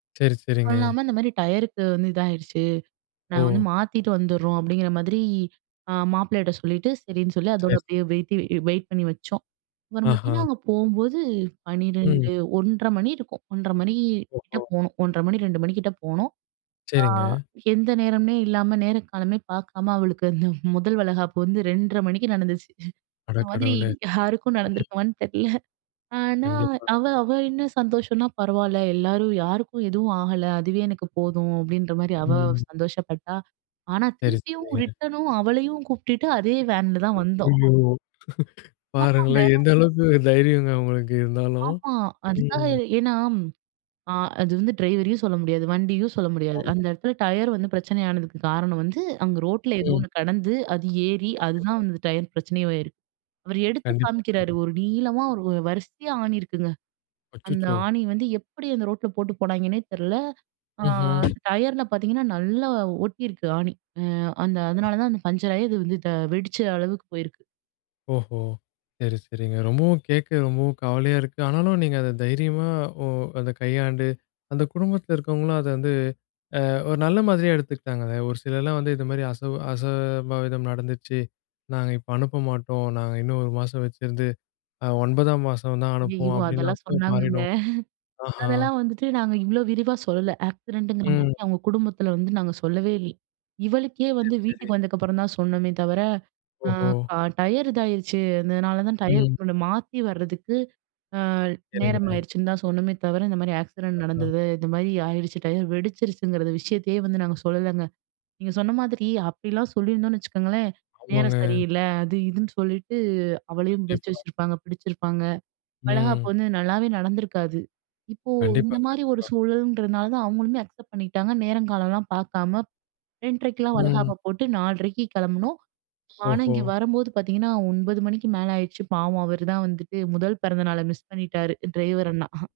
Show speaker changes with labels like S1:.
S1: சரி, சரிங்க.
S2: "அதுவும் இல்லாம, இந்த மாரி டயருக்கு வந்து இதாயிருச்சு. நாங்க
S1: ஓ!
S2: வந்து மாத்திட்டு வந்துர்றோம்." அப்படீங்கிற மாதிரி அ மாப்பிளைட்ட சொல்லிட்டு, சரின்னு சொல்லி அதோட
S1: சரி, சரி.
S2: அப்படியே வெயிட்டி வெயிட் பண்ணி வச்சோம். அப்பறம்
S1: ஆஹா.
S2: பாத்தீங்கன்னா அங்க போகும்போது
S1: ம்.
S2: 12:00, 1 :30 மணி இருக்கும். 1:30 மணி கிட்ட
S1: ஓஹோ.
S2: போனோம். 1:30 மணி 2:00 மணிக்கிட்ட போனோம். அ
S1: சரிங்க.
S2: எந்த நேரம்னே இல்லாம, நேரம் காலமே பார்க்காம அவளுக்கு அந்த மொதல் வளைகாப்பு வந்து 2:30 மணிக்கு நடந்துச்சு.
S1: அட
S2: இந்த மாதிரி
S1: கடவுளே!
S2: யாருக்கும் நடந்திருக்குமான்னு தெரில. ஆனா
S1: கண்டிப்பாங்க.
S2: அவ அவ என்ன சந்தோஷம்ன்னா, "பரவால்ல! எல்லாரும் யாருக்கும் எதுவும் ஆகல. அதுவே எனக்கு போதும்." அப்படீன்ற மாரி அவ
S1: ம்.
S2: சந்தோஷப்பட்டா. ஆனா
S1: சரி,
S2: திருப்பியும்
S1: சரிங்க.
S2: ரிட்டனும் அவளையும் கூப்ட்டுட்டு அதே வேன்ல தான் வந்தோம்.
S1: ஐயயோ!
S2: ஆமாங்க.
S1: பாருங்களேன் எந்த அளவுக்கு தைரியங்க உங்களுக்கு இருந்தாலும்.
S2: ஆமா. அதுக்காக,
S1: ம்.
S2: ஏன்னா அ அது வந்து ட்ரைவரையும் சொல்ல முடியாது. வண்டியும் சொல்ல முடியாது. அந்த
S1: ஆமா.
S2: இடத்துல டயர் வந்து பிரச்சனை ஆனதுக்கு காரணம் வந்து அங்க ரோட்டில ஏதோ
S1: ம்.
S2: ஒண்ணு கெடந்து, அது ஏறி அதுதான்
S1: கண்டிப்பா.
S2: வந்து டயர் பிரச்சனையும் ஆயிருக்கு. அவர் எடுத்து
S1: கண்டிப்பா.
S2: காமிக்கிறாரு.
S1: கண்டிப்
S2: ஒரு நீளமா ஒரு வரிசையா ஆணி இருக்குங்க. அந்த
S1: அச்சச்சோ!
S2: ஆணி வந்து எப்படி அந்த ரோட்ல போட்டு போனாங்கன்னே தெர்ல. ஆ
S1: ம்ஹ்ம்.
S2: அந்த டயர்ல பார்த்தீங்கன்னா, நல்லா ஒட்டியிருக்கு ஆணி. அ அந்த அதனால
S1: [unintelligible]
S2: தான் அந்த பங்சர் ஆயி அது வந்து த வெடிச்ச அளவுக்கு போயிருக்கு.
S1: ஓஹோ! சரி, சரிங்க. ரொம்பவும் கேட்க ரொம்பவும் கவலையா இருக்கு. ஆனாலும் நீங்க அத தைரியமா ஒ அத கையாண்டு அந்த குடும்பத்தில இருக்கவங்களும் அத வந்து அ ஒரு நல்ல மாதிரியா எடுத்துக்கிட்டாங்க. அத ஒரு சிலர்லாம் வந்து, "இத மாரி அசவு அசம்பாவிதம் நடந்துச்சு. நாங்க இப்ப அனுப்ப மாட்டோம். நாங்க இன்னும் 1 மாசம் வச்சுருந்து, அ 9ஆம் மாசம் தான்
S2: ஐயயோ!
S1: அனுப்புவோம்." அப்படீன்லாம்
S2: அதெல்லாம்
S1: கூட
S2: சொன்னாங்கங்க.
S1: மாறிடும். ஆஹ.
S2: அதெல்லாம் வந்துட்டு நாங்க இவ்வளோ விரிவா சொல்லல. ஆக்சிடென்ட்டுங்கிற
S1: ம்.
S2: மாதிரி அவங்க குடும்பத்தில வந்து நாங்க சொல்லவே இல் இவளுக்கே
S1: சரி,
S2: வந்து
S1: சரி.
S2: வீட்டுக்கு வந்ததுக்கப்புறம் தான் சொன்னோமே தவிர, அ
S1: ஓஹோ!
S2: ப டயர் இதாயிருச்சு. அதனால தான் டயர்
S1: ம்.
S2: மாத்தி வரதுக்கு அ
S1: சரிங்க.
S2: நேரமாயிடுச்சுன்னு தான் சொன்னோமே தவிர, இந்த மாரி ஆக்சிடென்ட்
S1: அஹா.
S2: நடந்தது, இந்த மாரி ஆடிடுச்சு டயர். வெடிச்சிருச்சுங்கிறது விஷயத்தையே வந்து நாங்க சொல்லலைங்க. நீங்க சொன்ன மாதிரி அப்படிலாம் சொல்லியிருந்தோம்ன்னு வச்சுக்கங்களேன்,
S1: ஆமாங்க.
S2: நேரம் சரியில்ல, அது இதுன்னு சொல்லிட்டு அவளையும் வச்சு
S1: கண்டிப்பா.
S2: வச்சிருப்பாங்க. பிடிச்சிருப்பாங்க. வளைகாப்பு
S1: ம்.
S2: வந்து நல்லாவே நடந்துருக்காது. இப்போ இந்த
S1: கண்டிப்பா,
S2: மாரி ஒரு
S1: கண்டிப்பா.
S2: சூழல்ன்றதுனால தான் அவங்களுமே அக்செப்ட் பண்ணிகிட்டாங்க. நேரங்காலம்லாம் பார்க்காம 2:30
S1: ம்.
S2: வளைகாப்ப போட்டு 4:30க்கு கெளம்புனோம். ஆனா
S1: ஓஹோ!
S2: இங்க வரும்போது பார்த்தீங்கன்னா, 9:00 மணிக்கு மேல ஆயிருச்சு. பாவம் அவர் தான் வந்துட்டு முதல் பிறந்த நாளை மிஸ் பண்ணிட்டாரு. டிரைவர் அண்ணா.